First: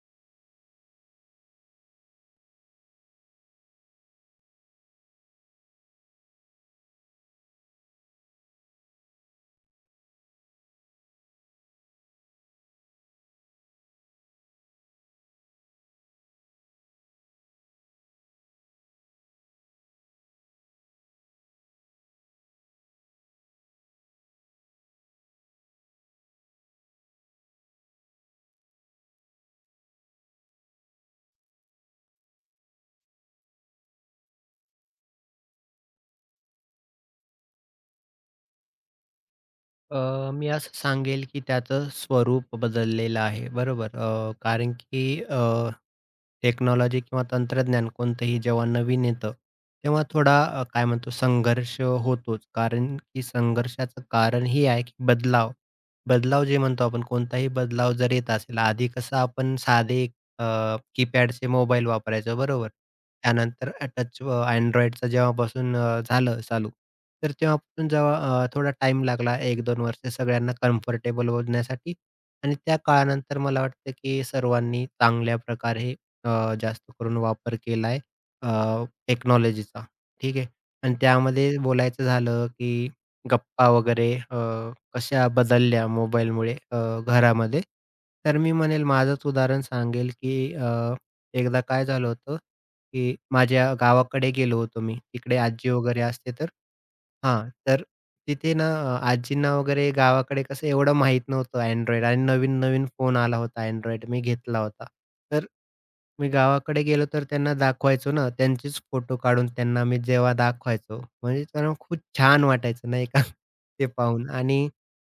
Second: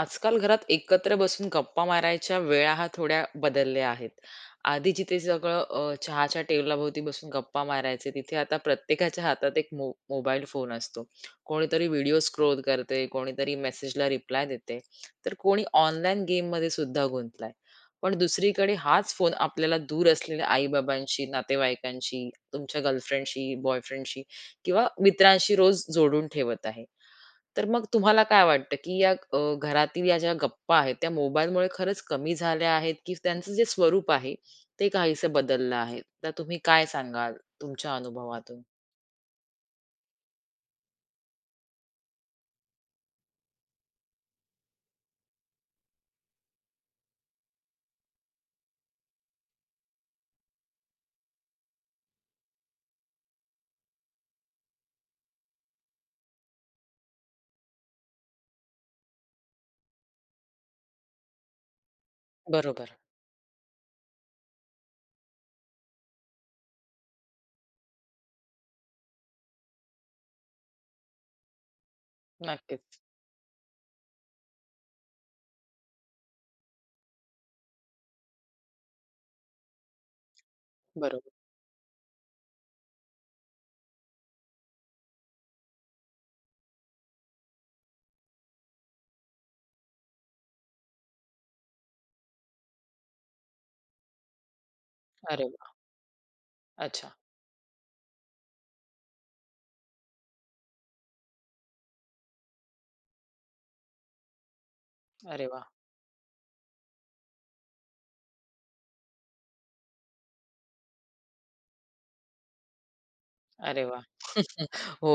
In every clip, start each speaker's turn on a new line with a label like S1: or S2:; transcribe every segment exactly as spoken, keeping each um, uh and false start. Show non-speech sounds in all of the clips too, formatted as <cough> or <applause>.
S1: आजकाल घरात एकत्र बसून गप्पा मारायच्या वेळा हा थोड्या बदलल्या आहेत. आधी जिथे सगळं अ, चहाच्या टेबलाभोवती बसून गप्पा मारायचे, तिथे आता प्रत्येकाच्या हातात एक मो मोबाईल फोन असतो. कोणीतरी व्हिडिओ स्क्रोल करते, कोणीतरी मेसेजला रिप्लाय देते, तर कोणी ऑनलाईन गेममध्ये सुद्धा गुंतलाय. पण दुसरीकडे हाच फोन आपल्याला दूर असलेल्या आई नातेवाईकांशी, तुमच्या गर्लफ्रेंडशी, बॉयफ्रेंडशी किंवा मित्रांशी रोज जोडून ठेवत आहे. तर मग तुम्हाला काय वाटतं, की या अ, घरातील या ज्या गप्पा आहेत, त्या मोबाईलमुळे खरंच कमी झाल्या आहेत, की त्यांचं जे स्वरूप आहे, ते काहीसं बदललं आहे? तर तुम्ही काय सांगाल तुमच्या अनुभवातून?
S2: अ, मी असं सांगेल, की त्याचं स्वरूप बदललेलं आहे, बरोबर. अ, कारण की अ, टेक्नॉलॉजी किंवा तंत्रज्ञान कोणतंही जेव्हा नवीन येतं, तेव्हा थोडा अ, काय म्हणतो संघर्ष होतोच. कारण की संघर्षाचं कारण हे आहे, की बदलाव. बदलाव जे म्हणतो आपण कोणताही बदलाव जर येत असेल, आधी कसं आपण साधे अ, कीपॅडचे मोबाईल वापरायचो बरोबर.
S1: बरोबर.
S2: त्यानंतर अ, टच अ, Androidचं जेव्हापासून अ, झालं चालू, तर तेव्हापासून जेव्हा अ, थोडा टाइम लागला एक दोन वर्ष सगळ्यांना कम्फर्टेबल होण्यासाठी आणि त्या
S1: नक्कीच.
S2: काळानंतर मला वाटतं, की सर्वांनी चांगल्या प्रकारे अ, जास्त करून वापर केला टेक्नॉलॉजीचा. ठीक आहे. आणि
S1: बरोबर.
S2: त्यामध्ये बोलायचं झालं, की गप्पा वगैरे अ कशा बदलल्या मोबाईलमुळे अ, घरामध्ये. तर मी म्हणेल माझंच उदाहरण सांगेल, की अ, एकदा काय झालं होतं, की माझ्या गावाकडे गेलो होतो मी. तिकडे
S1: अरे
S2: आजी
S1: वाह!
S2: वगैरे असते तर
S1: अच्छा.
S2: हां, तर तिथे ना अ, आजींना वगैरे गावाकडे कसं एवढं माहीत नव्हतं Android आणि नवीन-नवीन फोन आला होता Android मी घेतला होता.
S1: अरे
S2: तर
S1: वाह!
S2: मी गावाकडे गेलो तर त्यांना दाखवायचो ना, त्यांचेच फोटो काढून त्यांना मी जेव्हा दाखवायचो, म्हणजे त्यांना खूप छान वाटायचं नाही का <laughs>
S1: अरे
S2: ते
S1: वाह!
S2: पाहून आणि
S1: <laughs> हो.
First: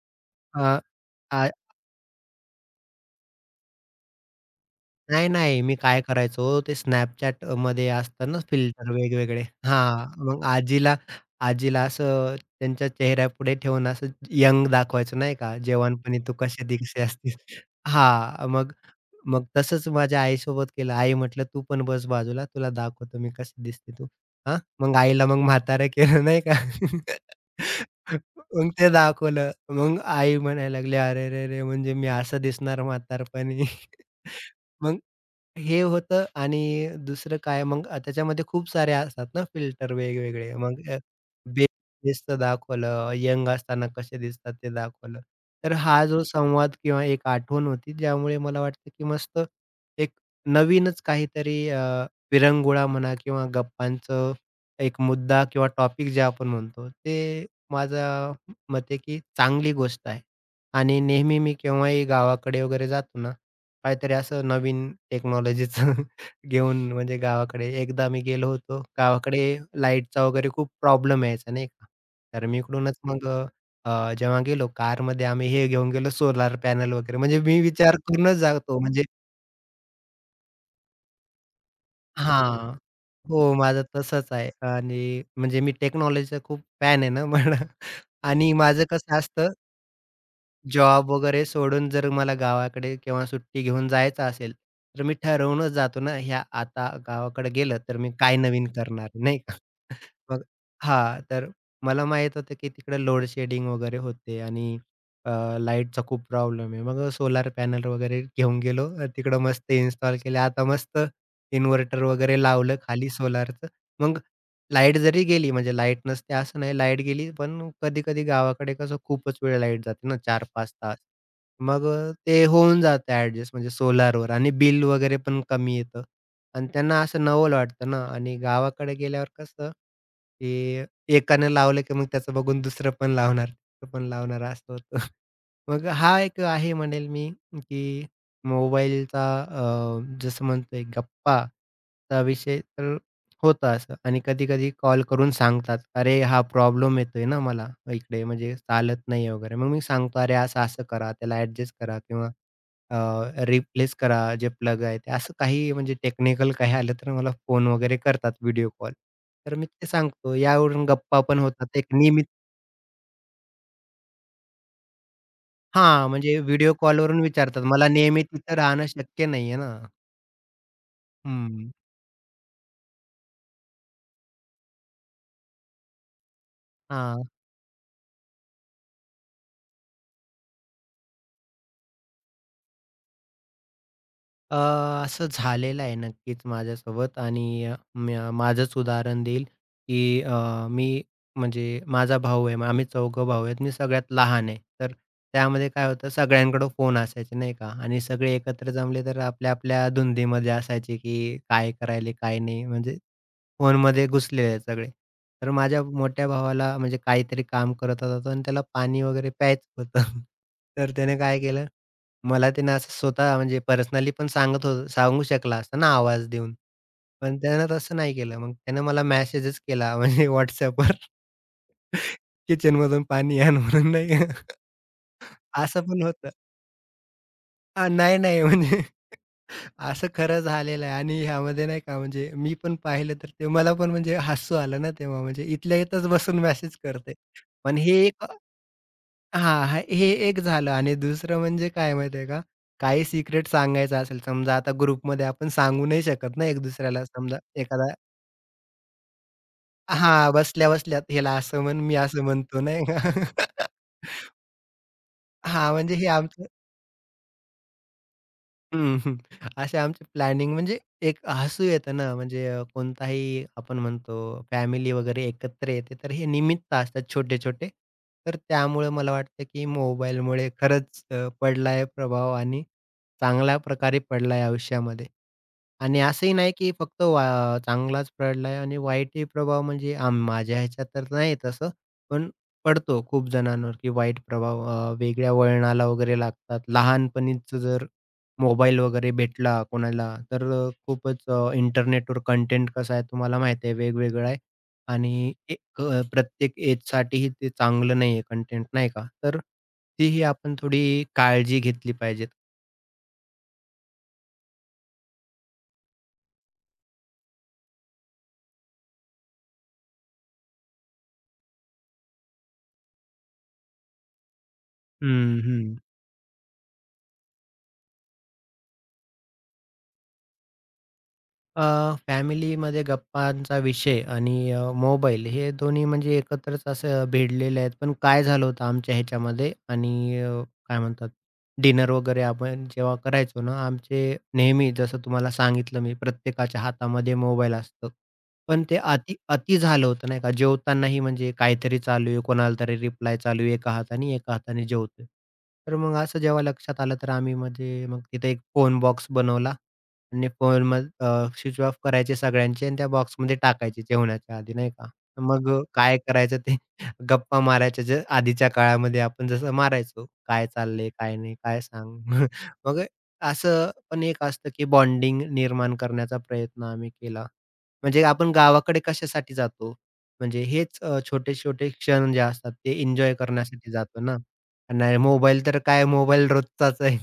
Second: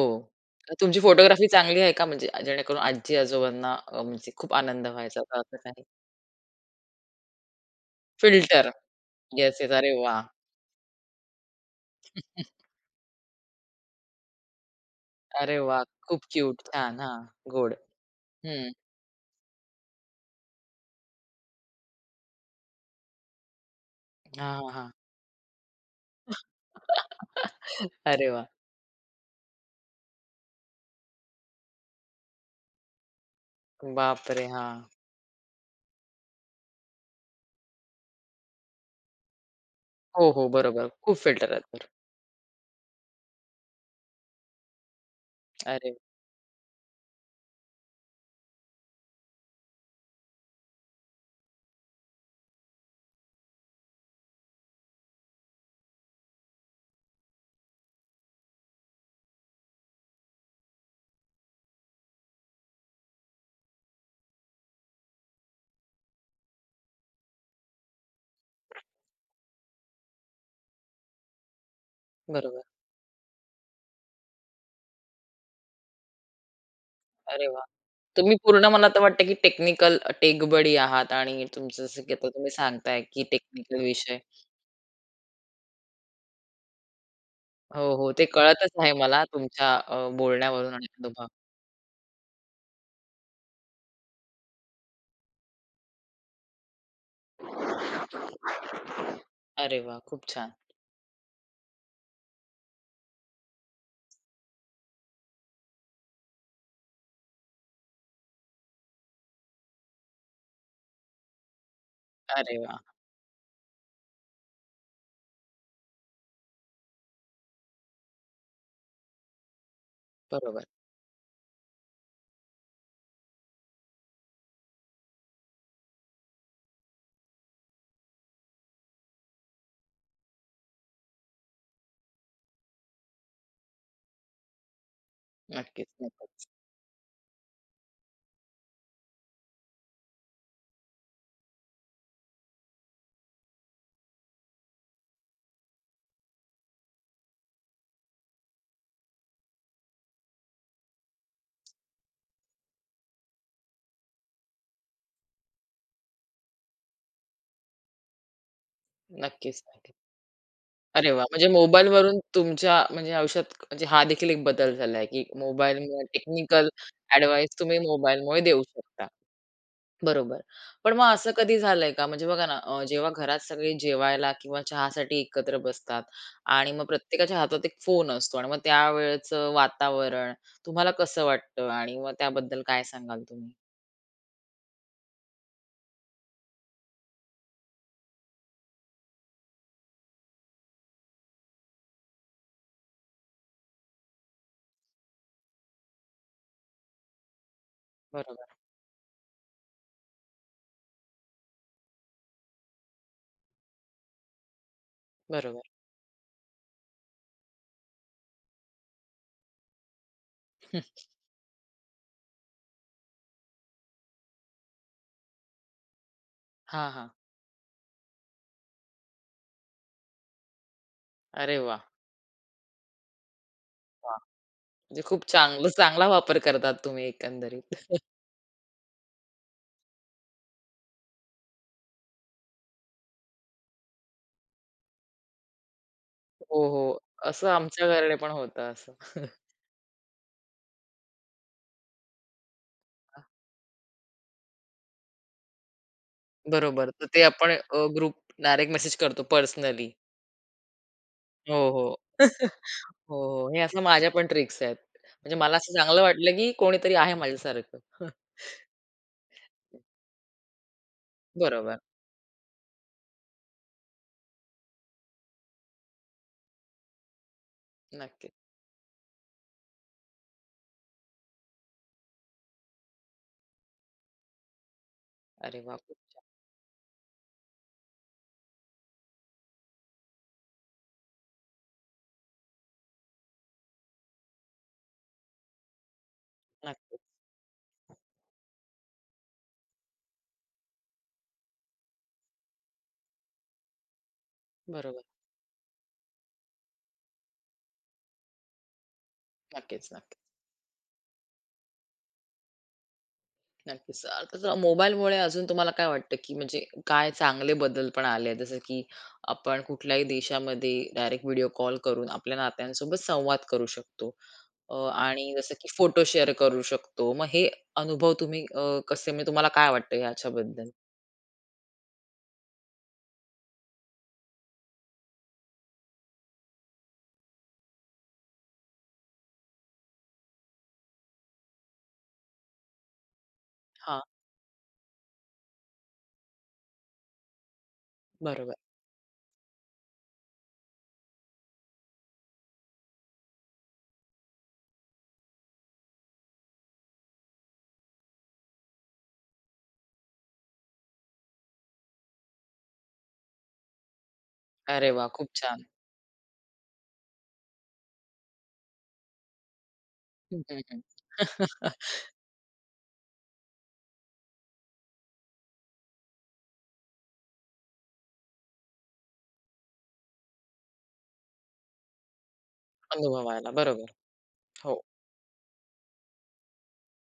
S2: अ,
S1: तुमची फोटोग्राफी चांगली आहे का? म्हणजे जेणेकरून आजी-आजोबांना अ, म्हणजे खूप आनंद व्हायचा
S2: नाही,
S1: का असं
S2: नाही. मी
S1: काही?
S2: काय करायचो ते Snapchatमध्ये असतात ना
S1: फिल्टर.
S2: फिल्टर वेगवेगळे.
S1: Yes, yes. अरे वाह!
S2: हां, मग आजीला आजीला असं
S1: <laughs>
S2: त्यांच्या चेहऱ्यापुढे ठेवून असं यंग दाखवायचं नाही
S1: अरे
S2: का,
S1: वाह!
S2: "जवानपणी
S1: खूप
S2: तू
S1: क्यूट.
S2: कशा
S1: छान.
S2: दिसे
S1: हां.
S2: असतीस."
S1: गोड.
S2: हां, मग
S1: हं.
S2: मग तसंच माझ्या आईसोबत केलं. आई म्हटलं, "तू पण बस बाजूला, तुला दाखवतो मी कशी दिसते तू."
S1: हां,
S2: हां,
S1: हां, हां.
S2: मग आईला मग म्हातारं केलं नाही का.
S1: अरे वाह!
S2: मग ते दाखवलं. मग आई म्हणायला लागली, "अरेरेरे! म्हणजे मी असं दिसणार म्हातारपणी."
S1: बापरे! हां.
S2: मग हे होतं आणि दुसरं काय मग अ, त्याच्यामध्ये खूप सारे असतात ना फिल्टर
S1: हो, हो.
S2: वेगवेगळे. मग
S1: बरोबर.
S2: अ,
S1: खूप फिल्टर आहेत
S2: बेबी
S1: तर.
S2: दिसतं दाखवलं, यंग असताना कसे दिसतात ते दाखवलं. तर
S1: अरे
S2: हा जो संवाद किंवा एक आठवण होती ज्यामुळे मला वाटतं की मस्त एक नवीनच काहीतरी अ, विरंगुळा म्हणा किंवा गप्पांचं एक मुद्दा किंवा टॉपिक जे आपण म्हणतो ते माझ्या मते की चांगली गोष्ट आहे. आणि नेहमी मी केव्हाही गावाकडे वगैरे जातो ना काहीतरी असं नवीन टेक्नॉलॉजीचं <laughs> घेऊन म्हणजे गावाकडे एकदा मी गेलो होतो. गावाकडे लाईटचा वगैरे खूप प्रॉब्लेम यायचा नाही का. तर मी
S1: बरोबर.
S2: इकडूनच मग अ, अ, जेव्हा गेलो कारमध्ये आम्ही हे घेऊन गेलो सोलार पॅनल वगैरे म्हणजे
S1: अरे
S2: मी
S1: वाह!
S2: विचार
S1: तुम्ही
S2: करूनच
S1: पूर्ण
S2: जातो
S1: मला तर
S2: म्हणजे
S1: वाटतं की टेक्निकल टेक बडी आहात आणि तुमचं जसं की आता तुम्ही
S2: हां.
S1: सांगताय की
S2: हो, माझं
S1: टेक्निकल विषय.
S2: तसंच आहे आणि म्हणजे मी टेक्नॉलॉजीचा खूप फॅन आहे ना. म्हण.
S1: हो, हो. ते
S2: आणि
S1: कळतच
S2: माझं
S1: आहे
S2: कसं
S1: मला
S2: असतं
S1: तुमच्या अ, बोलण्यावरून आणि
S2: जॉब
S1: अनुभव.
S2: वगैरे सोडून जर मला गावाकडे किंवा सुट्टी घेऊन जायचं असेल, तर मी ठरवूनच जातो ना, ह्या आता गावाकडे गेलं तर मी काय नवीन करणार, नाही का?
S1: अरे वाह!
S2: <laughs>
S1: खूप
S2: मग
S1: छान.
S2: हां, तर मला माहीत होतं की तिकडे लोड शेडिंग वगैरे होते आणि अ, लाईटचा खूप प्रॉब्लेम आहे. मग सोलार पॅनल वगैरे घेऊन गेलो. अ, तिकडं मस्त इन्स्टॉल केले. आता मस्त इन्व्हर्टर वगैरे
S1: अरे
S2: लावलं
S1: वाह!
S2: खाली सोलारचं. मग लाईट जरी गेली, म्हणजे लाईट नसते असं नाही, लाईट गेली पण कधी-कधी गावाकडे कसं खूपच वेळ लाईट जाते ना चार
S1: बरोबर.
S2: पाच तास. मग अ, ते होऊन जातं ॲडजस्ट म्हणजे सोलारवर आणि बिल वगैरे पण कमी येतं आणि त्यांना असं नवल वाटतं ना आणि गावाकडे गेल्यावर कसं, की एकानं लावलं की मग त्याचं बघून दुसरं पण लावणार, तिसरं पण लावणार असं होतं. <laughs> मग
S1: नक्कीच,
S2: हा एक
S1: नक्कीच.
S2: आहे म्हणेल मी, की मोबाईलचा जसं म्हणतोय गप्पाचा विषय तर होतं असं आणि कधी-कधी कॉल करून सांगतात, "अरे, हा प्रॉब्लेम येतोय ना मला इकडे म्हणजे चालत नाही" वगैरे. मग मी सांगतो, "अरे, असं-असं करा, त्याला ॲडजस्ट करा किंवा अ, रिप्लेस करा जे प्लग आहे ते." असं काही म्हणजे टेक्निकल काही आलं तर मला फोन वगैरे करतात व्हिडिओ कॉल. तर
S1: नक्कीच,
S2: मी ते
S1: नक्कीच.
S2: सांगतो. यावरून
S1: अरे
S2: गप्पा
S1: वाह!
S2: पण
S1: म्हणजे
S2: होतात. एक
S1: मोबाईलवरून
S2: नियमित
S1: तुमच्या म्हणजे आयुष्यात म्हणजे हा देखील एक बदल झाला की मोबाईलमुळे
S2: हां, म्हणजे
S1: टेक्निकल
S2: व्हिडिओ कॉलवरून
S1: एडव्हाइस
S2: विचारतात.
S1: तुम्ही
S2: मला नियमित
S1: मोबाईलमुळे
S2: तिथं
S1: देऊ
S2: राहणं
S1: शकता.
S2: शक्य नाहीये ना.
S1: बरोबर. पण मग असं कधी
S2: हं.
S1: झालंय का? म्हणजे बघा ना, अ, जेव्हा घरात सगळे जेवायला किंवा चहासाठी एकत्र बसतात आणि मग
S2: हां.
S1: प्रत्येकाच्या हातात एक फोन असतो आणि मग त्यावेळचं वातावरण तुम्हाला कसं वाटतं आणि मग त्याबद्दल काय सांगाल तुम्ही?
S2: अ, असं झालेलं आहे नक्कीच माझ्यासोबत आणि अ, म्या माझंच उदाहरण देईल, की अ, मी म्हणजे माझा भाऊ आहे. आम्ही चौघं भाऊ आहेत. मी सगळ्यात लहान आहे. तर त्यामध्ये काय होतं सगळ्यांकडं फोन असायचे नाही का आणि सगळे
S1: बरोबर,
S2: एकत्र जमले तर आपल्या-आपल्या धुंदीमध्ये असायचे, की काय करायले, काय नाही म्हणजे फोनमध्ये घुसलेले आहेत सगळे. तर
S1: बरोबर.
S2: माझ्या मोठ्या भावाला म्हणजे काहीतरी काम करत होता तो आणि त्याला पाणी वगैरे प्यायचं होतं. <laughs> तर
S1: <laughs>
S2: त्याने काय केलं मला त्यानं असं स्वतः म्हणजे पर्सनली पण सांगत होतं सांगू शकला असता ना आवाज देऊन.
S1: हां, हां.
S2: पण त्यानं तसं नाही केलं. मग त्यानं मला मेसेजच केला <laughs> म्हणजे WhatsAppवर.
S1: अरे वाह!
S2: किचनमधून पाणी आण म्हणून नाही
S1: वाह!
S2: का?
S1: म्हणजे खूप चांगलं
S2: असं पण
S1: चांगला
S2: होतं.
S1: वापर करतात तुम्ही एकंदरीत.
S2: हां,
S1: <laughs>
S2: नाही, नाही म्हणजे <laughs> असं खरं झालेलं आहे आणि ह्यामध्ये नाही का म्हणजे मी पण पाहिलं तर ते मला पण म्हणजे हसू आलं ना तेव्हा म्हणजे इथल्या इथंच बसून
S1: हो,
S2: मेसेज
S1: हो.
S2: करतंय.
S1: असं
S2: पण हे
S1: आमच्याकडे
S2: एक
S1: पण होतं असं. <laughs>
S2: हां, हां. हे एक झालं आणि दुसरं म्हणजे काय माहिती आहे का, काही सिक्रेट सांगायचं असेल समजा आता ग्रुपमध्ये आपण सांगू नाही शकत ना एक
S1: बरोबर.
S2: दुसऱ्याला
S1: तर ते
S2: समजा
S1: आपण
S2: एखादा
S1: ग्रुप डायरेक्ट मेसेज करतो पर्सनली.
S2: हां, बसल्या-बसल्यात ह्याला
S1: हो,
S2: असं म्हण, मी
S1: हो.
S2: असं
S1: <laughs> हो,
S2: म्हणतो नाही का?
S1: हो. हे
S2: <laughs>
S1: असं <laughs> माझ्या पण ट्रिक्स आहेत. म्हणजे मला
S2: हां,
S1: असं
S2: म्हणजे
S1: चांगलं
S2: हे
S1: वाटलं,
S2: आमचं
S1: की कोणीतरी आहे माझ्यासारखं. <laughs>
S2: हं, हं. असे आमची प्लॅनिंग म्हणजे एक हसू
S1: बरोबर.
S2: येतं ना, म्हणजे अ, कोणताही आपण म्हणतो फॅमिली वगैरे एकत्र येते, तर हे निमित्त असतात छोटे-छोटे.
S1: नक्कीच.
S2: तर त्यामुळे मला वाटतं, की मोबाईलमुळे खरंच अ, पडलाय प्रभाव आणि चांगल्या प्रकारे पडलाय आयुष्यामध्ये.
S1: अरे वाह! खूप
S2: आणि
S1: छान.
S2: असंही नाही की फक्त वा चांगलाच पडलाय आणि वाईटही प्रभाव म्हणजे आम माझ्या ह्याच्यात तर नाही तसं, पण पडतो खूप जणांवर की वाईट प्रभाव अ, वेगळ्या वळणाला वगैरे लागतात.
S1: नक्कीच.
S2: लहानपणीच जर मोबाईल वगैरे भेटला कोणाला, तर अ, खूपच अ, इंटरनेटवर कंटेंट कसा आहे तुम्हाला माहिती आहे वेगवेगळा आहे
S1: बरोबर.
S2: आणि एक अ, प्रत्येक एजसाठीही ते चांगलं नाहीये कंटेंट नाही का? तर
S1: नक्कीच, नक्कीच.
S2: तीही आपण थोडी काळजी घेतली पाहिजेत.
S1: नक्कीच. अ, मोबाईलमुळे अजून तुम्हाला काय वाटतं, की म्हणजे काय चांगले बदल पण आले आहेत? जसं की आपण कुठल्याही देशामध्ये डायरेक्ट व्हिडिओ कॉल करून आपल्या नात्यांसोबत संवाद करू शकतो. अ, आणि
S2: हं,
S1: जसं की
S2: हं.
S1: फोटो शेअर करू शकतो. मग हे अनुभव तुम्ही अ, कसे म्हणजे तुम्हाला काय वाटतं याच्याबद्दल?
S2: अ, फॅमिलीमध्ये गप्पांचा विषय आणि अ, मोबाईल हे दोन्ही म्हणजे एकत्रच असं भिडलेले आहेत. पण काय झालं होतं आमच्या ह्याच्यामध्ये आणि अ, काय म्हणतात डिनर वगैरे आपण जेव्हा करायचो ना,
S1: हां,
S2: आमचे नेहमी जसं तुम्हाला सांगितलं मी प्रत्येकाच्या हातामध्ये मोबाईल असतो.
S1: बरोबर.
S2: पण ते अति अति झालं होतं नाही का. जेवतानाही म्हणजे काहीतरी चालू आहे, कोणाला तरी रिप्लाय चालू आहे एका हाताने, एका हाताने जेवतोय. तर मग असं जेव्हा लक्षात आलं तर आम्ही म्हणजे मग तिथे एक फोन बॉक्स बनवला. आणि फोनमध्ये अ, स्विच ऑफ करायचे सगळ्यांचे आणि त्या बॉक्समध्ये टाकायचे जेवणाच्या आधी नाही
S1: अरे
S2: का.
S1: वा, खूप
S2: मग अ,
S1: छान.
S2: काय करायचं ते <laughs> गप्पा मारायच्या जे आधीच्या काळामध्ये आपण जसं मारायचो.
S1: हं,
S2: काय
S1: हं, हं.
S2: चाललंय, काय नाही, काय
S1: <laughs>
S2: सांग? <laughs> मग असं पण एक असतं, की बॉन्डिंग निर्माण करण्याचा प्रयत्न आम्ही केला. म्हणजे आपण गावाकडे कशासाठी जातो? म्हणजे हेच अ, छोटे-छोटे क्षण जे असतात ते एन्जॉय
S1: अनुभवायला.
S2: करण्यासाठी
S1: बरोबर.
S2: जातो ना.
S1: हो,
S2: नाही मोबाईल तर काय मोबाईल रोजचाच आहे.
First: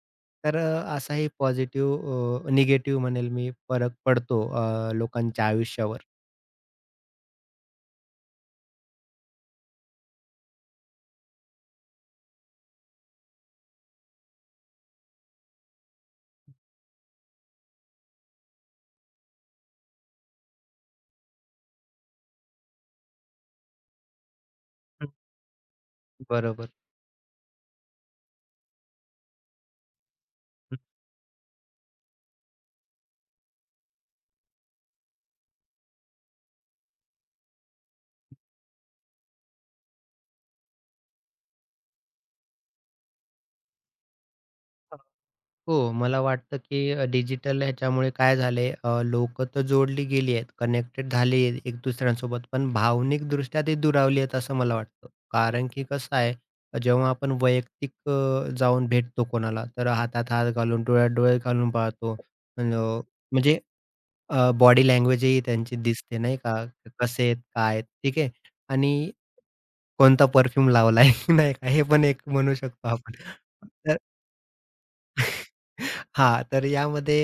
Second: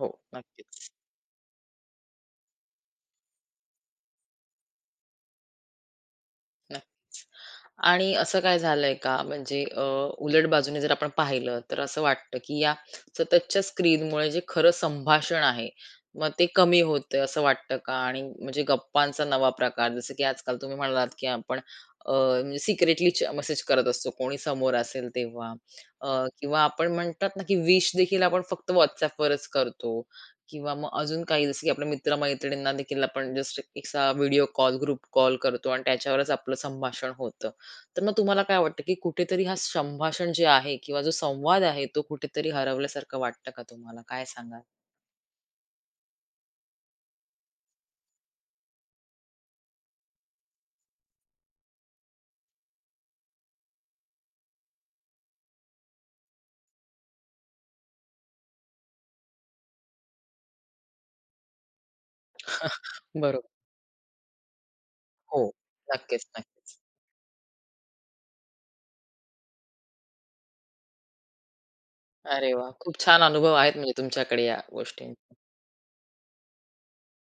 S1: हो.
S2: तर
S1: नक्कीच,
S2: अ, असाही पॉझिटिव्ह निगेटिव्ह म्हणेल मी फरक पडतो अ, लोकांच्या आयुष्यावर.
S1: नक्कीच. आणि असं काय झालंय का म्हणजे अ, उलट बाजूने जर आपण पाहिलं तर असं वाटतं, की या सततच्या स्क्रीनमुळे जे खरं संभाषण आहे, मग ते कमी होतंय असं वाटतं का? आणि म्हणजे गप्पांचा नवा प्रकार जसं की आजकाल तुम्ही म्हणालात, की आपण म्हणजे सिक्रेटली मेसेज करत असतो कोणी समोर असेल
S2: हं,
S1: तेव्हा. अ, किंवा
S2: बरोबर.
S1: आपण म्हणतात ना, की विश देखील आपण फक्त WhatsAppवरच करतो किंवा
S2: हं,
S1: मग अजून काही जसं की आपल्या मित्र-मैत्रिणींना देखील आपण जस्ट असा व्हिडिओ कॉल, ग्रुप कॉल करतो आणि त्याच्यावरच आपलं संभाषण होतं. तर मग तुम्हाला काय वाटतं, की कुठेतरी हा संभाषण जे आहे किंवा जो संवाद आहे तो कुठेतरी हरवल्यासारखं वाटतं का तुम्हाला? काय सांगाल?
S2: हो, मला वाटतं की अ, डिजिटल ह्याच्यामुळे काय झालंय लोक लोकं तर जोडली गेली आहेत, कनेक्टेड झाली आहेत एक दुसऱ्यांसोबत, पण भावनिकदृष्ट्या ते दुरावली आहेत असं मला वाटतं. कारण की कसं आहे, अ, जेव्हा आपण वैयक्तिक अ, जाऊन भेटतो कोणाला, तर हातात हात घालून, डोळ्यात डोळे घालून पाहतो. अन्
S1: <laughs>
S2: अ,
S1: बरोबर.
S2: म्हणजे अ, बॉडी
S1: हो.
S2: लँग्वेजही त्यांची दिसते
S1: नक्कीच,
S2: नाही का?
S1: नक्कीच.
S2: कसे आहेत, काय आहेत, ठीक आहे. आणि कोणता परफ्यूम लावलाय, <laughs> नाही का? हे पण एक
S1: अरे
S2: म्हणू
S1: वाह!
S2: शकतो
S1: खूप
S2: आपण.
S1: छान अनुभव आहेत म्हणजे तुमच्याकडे या गोष्टींचे.
S2: <laughs> हां, तर यामध्ये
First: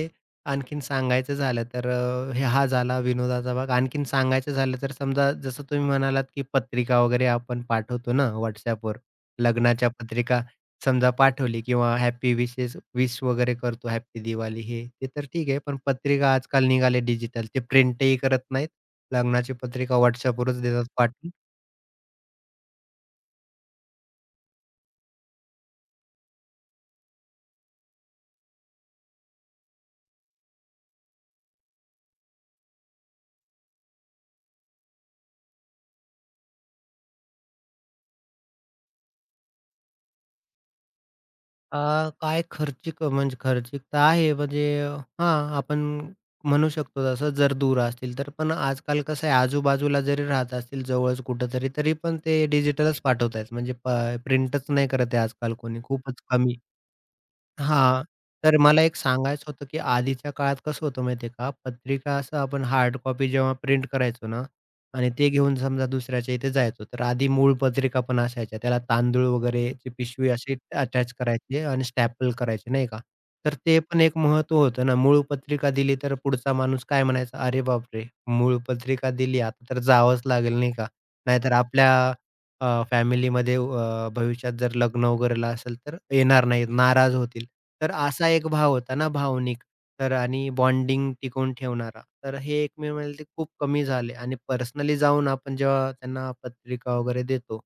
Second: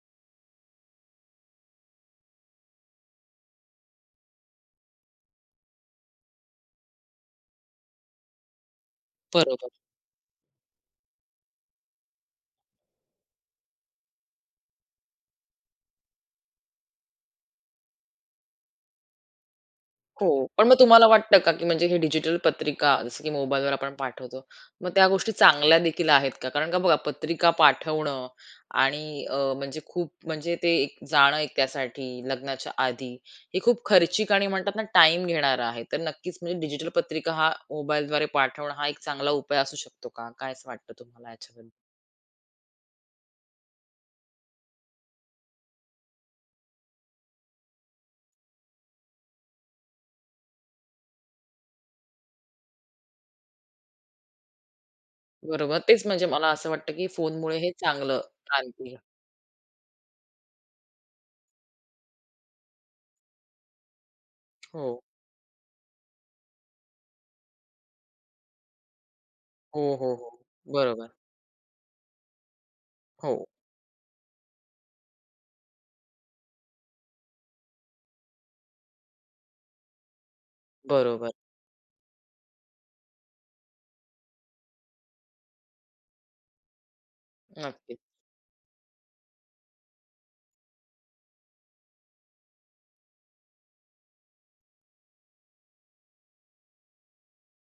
S2: आणखीन सांगायचं झालं तर अ, हे हा झाला विनोदाचा भाग. आणखीन सांगायचं झालं तर समजा जसं तुम्ही म्हणालात, की पत्रिका वगैरे आपण पाठवतो ना WhatsAppवर.
S1: बरोबर.
S2: लग्नाच्या पत्रिका समजा पाठवली किंवा हॅपी विशेस विश वगैरे करतो, हॅपी दिवाळी हे, ते तर ठीक आहे. पण पत्रिका आजकाल निघाले डिजिटल. ते प्रिंटही करत नाहीत. लग्नाची पत्रिका
S1: हो.
S2: WhatsAppवरच
S1: पण मग
S2: देतात
S1: तुम्हाला वाटतं का, की म्हणजे हे डिजिटल पत्रिका जसं की मोबाईलवर आपण पाठवतो. मग त्या गोष्टी चांगल्या देखील आहेत का? कारण का बघा पत्रिका पाठवणं आणि अ, म्हणजे खूप म्हणजे ते एक जाणं एक त्यासाठी लग्नाच्या आधी, हे खूप खर्चिक आणि म्हणतात ना टाईम घेणारं आहे. तर नक्कीच म्हणजे डिजिटल पत्रिका हा मोबाईलद्वारे पाठवणं हा एक चांगला उपाय असू शकतो का? काय असं वाटतं तुम्हाला याच्याबद्दल?
S2: अ, काय खर्चिक म्हणजे खर्चिक तर आहे म्हणजे हां, आपण म्हणू शकतो तसं जर दूर असतील तर. पण आजकाल कसं आहे आजूबाजूला जरी राहत असतील जवळच कुठेतरी, तरी पण ते डिजिटलच पाठवतायत म्हणजे प प्रिंटच नाही करत आहे आजकाल
S1: बरोबर.
S2: कोणी
S1: तेच
S2: खूपच
S1: म्हणजे मला
S2: कमी.
S1: असं वाटतं, की फोनमुळे हे
S2: हां,
S1: चांगलं
S2: तर मला
S1: क्रांती.
S2: एक सांगायचं होतं, की आधीच्या काळात कसं होतं माहिती आहे का? पत्रिका असं आपण हार्ड कॉपी जेव्हा प्रिंट करायचो ना
S1: हो.
S2: आणि ते घेऊन समजा दुसऱ्याच्या इथे जायचो. तर आधी मूळ पत्रिका पण असायच्या. त्याला तांदूळ
S1: हो,
S2: वगैरेची
S1: हो,
S2: पिशवी
S1: हो.
S2: अशी
S1: बरोबर.
S2: अटॅच करायची आणि स्टॅपल करायची नाही का?
S1: हो,
S2: तर ते पण एक महत्त्व होतं ना. मूळ पत्रिका दिली तर पुढचा माणूस काय म्हणायचा? "अरे बापरे! मूळ पत्रिका दिली आता तर जावंच लागेल" नाही का?
S1: बरोबर.
S2: नाहीतर आपल्या अ, फॅमिलीमध्ये अ, भविष्यात जर लग्न वगैरेला असेल तर येणार नाहीत, नाराज होतील. तर
S1: नक्कीच.
S2: असा एक भाव होता ना भावनिक तर आणि बॉन्डिंग टिकवून ठेवणारा. तर हे एकमेव ते खूप कमी झाले आणि पर्सनली जाऊन आपण जेव्हा त्यांना पत्रिका वगैरे देतो,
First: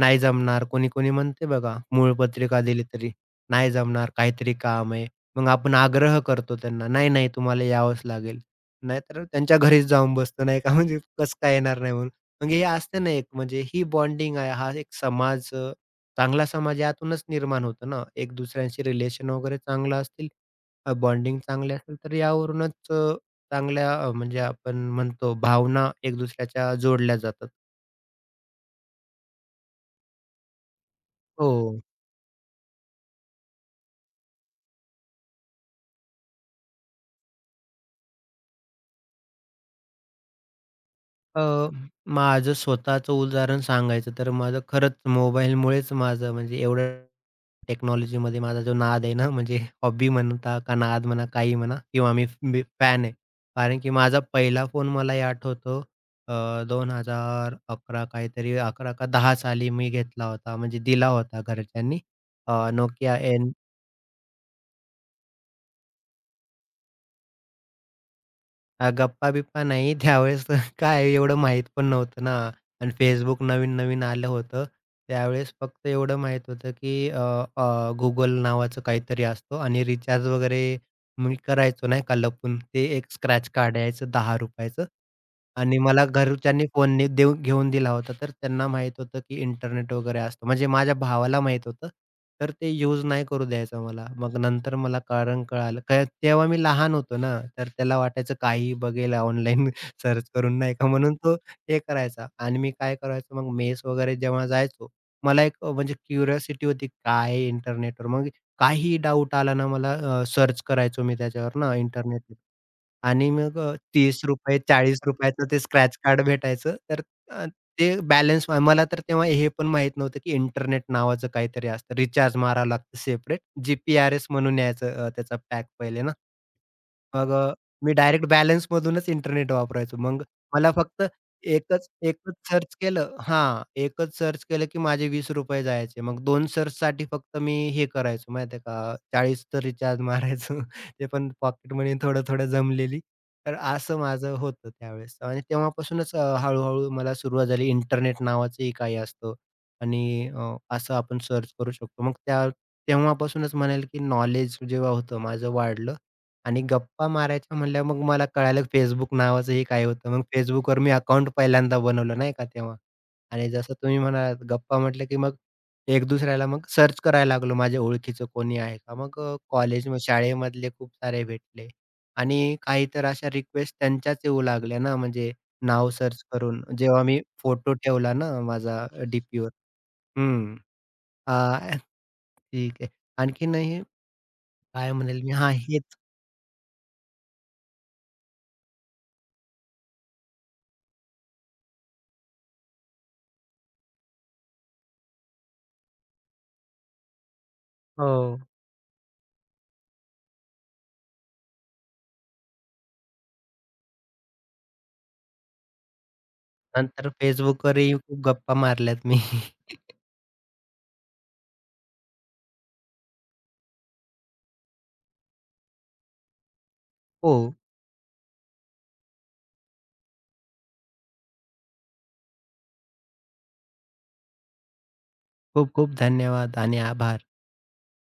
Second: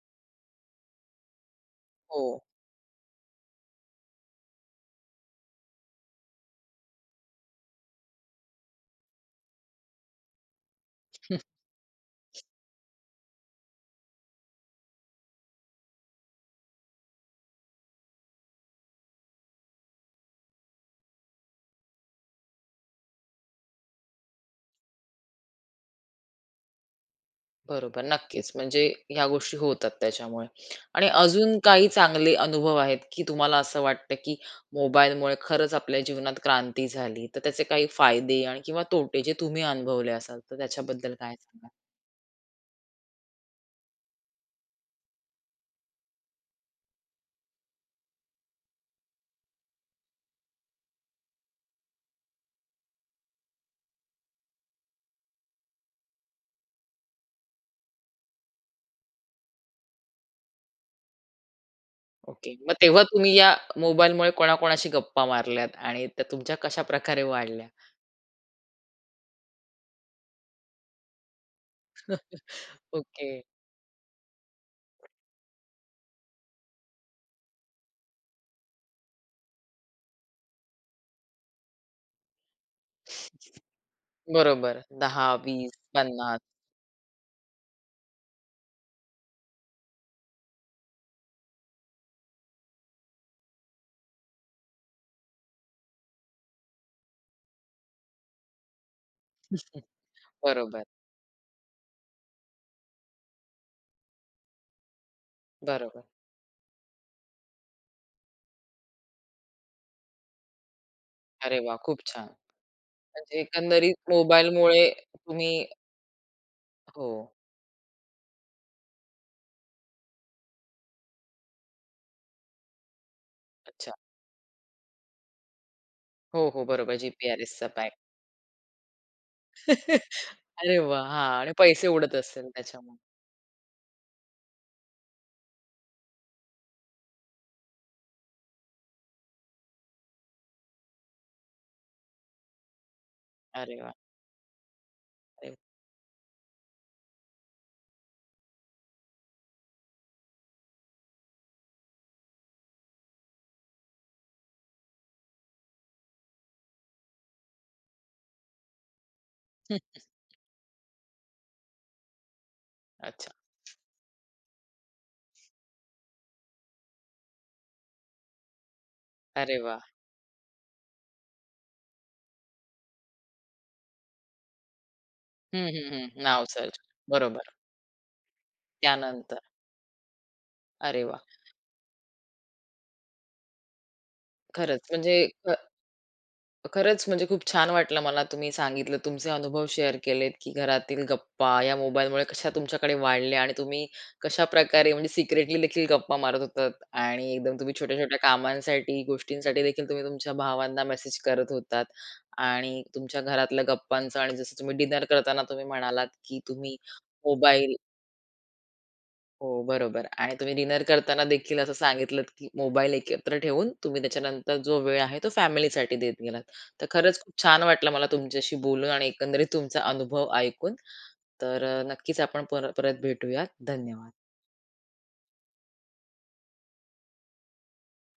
S2: नाही जमणार. कोणी-कोणी म्हणते बघा, मूळ
S1: हो.
S2: पत्रिका दिली तरी, नाही जमणार, काहीतरी काम आहे. मग आपण आग्रह करतो त्यांना, "नाही, नाही तुम्हाला यावंच लागेल." नाहीतर त्यांच्या घरीच जाऊन बसतो नाही का म्हणजे कसं काय
S1: <laughs>
S2: येणार नाही म्हणजे हे असते ना एक म्हणजे ही बॉन्डिंग आहे हा एक समाज अ, चांगला समाज यातूनच निर्माण होतो ना. एक दुसऱ्यांशी रिलेशन वगैरे चांगलं असतील, अ, बॉन्डिंग चांगली असेल तर यावरूनच अ, चांगल्या अ, म्हणजे आपण म्हणतो भावना एक दुसऱ्याच्या जोडल्या जातात.
S1: बरोबर. नक्कीच. म्हणजे ह्या गोष्टी होतात त्याच्यामुळे. आणि अजून
S2: हो.
S1: काही चांगले अनुभव आहेत, की तुम्हाला असं वाटतं, की मोबाईलमुळे खरंच आपल्या जीवनात क्रांती झाली, तर त्याचे काही फायदे आणि किंवा तोटे जे तुम्ही अनुभवले असाल, तर त्याच्याबद्दल काय
S2: अ,
S1: सांगाल?
S2: माझं स्वतःचं उदाहरण सांगायचं तर माझं खरंच मोबाईलमुळेच माझं म्हणजे एवढं टेक्नॉलॉजीमध्ये माझा जो नाद आहे ना, म्हणजे हॉबी म्हणता का नाद म्हणा, काही म्हणा किंवा मी मी फॅन आहे. कारण की माझा पहिला फोन मला हे आठवतो अ, दोन हजार अकरा काहीतरी अकरा का दहा साली मी घेतला होता, म्हणजे दिला होता घरच्यांनी. अ,
S1: ओके. मग तेव्हा तुम्ही या मोबाईलमुळे कोणाकोणाशी गप्पा मारल्यात आणि त्या तुमच्या कशाप्रकारे वाढल्या?
S2: अ, गप्पा-बिप्पा नाही. त्यावेळेस <laughs> काय एवढं माहीत पण नव्हतं ना
S1: <laughs>
S2: आणि
S1: ओके.
S2: Facebook नवीन-नवीन आलं होतं. त्यावेळेस फक्त एवढं माहीत होतं, की अ, अ, Google नावाचं काहीतरी असतो आणि रिचार्ज वगैरे मी करायचो नाही का लपून. ते एक स्क्रॅच काढायचं ₹दहा
S1: बरोबर.
S2: चं
S1: दहा, वीस,
S2: आणि मला
S1: पन्नास
S2: घरच्यांनी फोन नी देऊ घेऊन दिला होता. तर त्यांना माहीत होतं, की इंटरनेट वगैरे असतं. म्हणजे माझ्या भावाला माहीत होतं. तर ते यूज नाही करू द्यायचा मला. मग नंतर मला कारण कळालं. काय तेव्हा मी लहान होतो ना, तर त्याला वाटायचं काहीही बघेल ऑनलाईन <laughs> सर्च करून नाही
S1: बरोबर,
S2: का, म्हणून तो हे करायचा. आणि मी काय करायचो मग मेस वगैरे जेव्हा जायचो, मला एक अ, म्हणजे
S1: बरोबर.
S2: क्युरिओसिटी होती काय इंटरनेटवर. मग काहीही डाऊट आला ना मला सर्च करायचो मी त्याच्यावर
S1: अरे
S2: ना
S1: वाह! खूप छान.
S2: इंटरनेटवर. आणि
S1: म्हणजे
S2: मग अ,
S1: एकंदरीत
S2: ₹तीस
S1: मोबाईलमुळे
S2: ₹चाळीस चं ते
S1: तुम्ही.
S2: स्क्रॅच कार्ड भेटायचं. तर
S1: हो.
S2: अ, ते बॅलन्स मला तर तेव्हा हे पण माहीत नव्हतं, की इंटरनेट नावाचं काहीतरी असतं. रिचार्ज मारावं लागतं सेपरेट.
S1: अच्छा.
S2: जी-पी-आर-एस म्हणून यायचं अ, त्याचा पॅक पहिले ना.
S1: हो, हो. बरोबर जी पी
S2: मग
S1: आर
S2: अ,
S1: पॅक.
S2: मी डायरेक्ट बॅलन्समधूनच इंटरनेट वापरायचो. मग
S1: <laughs>
S2: मला
S1: अरे वा,
S2: फक्त
S1: हां आणि पैसे
S2: एकच
S1: उडत
S2: एकच
S1: असेल
S2: सर्च
S1: त्याच्यामुळे.
S2: केलं हां, एकच सर्च केलं की माझे ₹वीस जायचे. मग दोन सर्चसाठी फक्त मी हे करायचो माहिती आहे का, चाळीसचं रिचार्ज मारायचो. <laughs> ते पण पॉकेट मनी थोडं-थोडं जमलेली. तर
S1: अरे वा,
S2: असं माझं होतं त्यावेळेस आणि
S1: अरे वा.
S2: तेव्हापासूनच अ, हळू मला सुरुवात झाली. इंटरनेट नावाचंही काही असतं आणि अ, असं आपण सर्च करू शकतो. मग त्या तेव्हापासूनच म्हणेल की नॉलेज जेव्हा होतं माझं वाढलं. आणि गप्पा मारायच्या म्हणल्यावर मग मला कळालं Facebook नावाचं हे
S1: हं.
S2: काय
S1: <laughs>
S2: होतं. मग Facebookवर मी अकाउंट पहिल्यांदा बनवलं नाही का तेव्हा.
S1: अच्छा.
S2: आणि जसं तुम्ही म्हणालात गप्पा म्हटलं, की मग एक दुसऱ्याला मग सर्च करायला लागलो माझ्या ओळखीचं कोणी आहे का? मग
S1: अरे वा.
S2: कॉलेज शाळेमधले खूप सारे भेटले आणि काही तर अशा रिक्वेस्ट त्यांच्याच येऊ लागल्या ना, म्हणजे
S1: हं, हं,
S2: नाव
S1: हं.
S2: सर्च
S1: नाव
S2: करून.
S1: सर्च.
S2: जेव्हा मी
S1: बरोबर.
S2: फोटो ठेवला ना माझा
S1: त्यानंतर.
S2: डीपीवर. हं.
S1: अरे वाह!
S2: अ, ठीक आहे. आणखीनही
S1: खरंच
S2: काय
S1: म्हणजे
S2: म्हणेल मी हां, हेच.
S1: खरंच म्हणजे खूप छान वाटलं मला तुम्ही सांगितलं तुमचे अनुभव शेअर केलेत, की घरातील गप्पा या मोबाईलमुळे कशा तुमच्याकडे वाढल्या आणि तुम्ही कशाप्रकारे म्हणजे सिक्रेटली देखील गप्पा मारत होतात आणि एकदम तुम्ही छोट्या-छोट्या
S2: हो.
S1: कामांसाठी, गोष्टींसाठी देखील तुम्ही तुमच्या भावांना मेसेज करत होतात आणि तुमच्या घरातल्या गप्पांचं आणि जसं तुम्ही डिनर करताना तुम्ही म्हणालात, की तुम्ही
S2: नंतर
S1: मोबाईल.
S2: Facebookवरही खूप गप्पा मारल्यात मी.
S1: हो,
S2: <laughs>
S1: बरोबर आणि तुम्ही डिनर करताना देखील असं सांगितलत, की मोबाईल एकत्र ठेवून तुम्ही त्याच्यानंतर जो वेळ आहे तो फॅमिलीसाठी देत गेलात. तर खरंच
S2: हो,
S1: खूप छान वाटलं मला तुमच्याशी बोलून आणि एकंदरीत तुमचा अनुभव ऐकून. तर अ, नक्कीच आपण पर परत भेटूयात. धन्यवाद.
S2: खूप खूप धन्यवाद आणि आभार.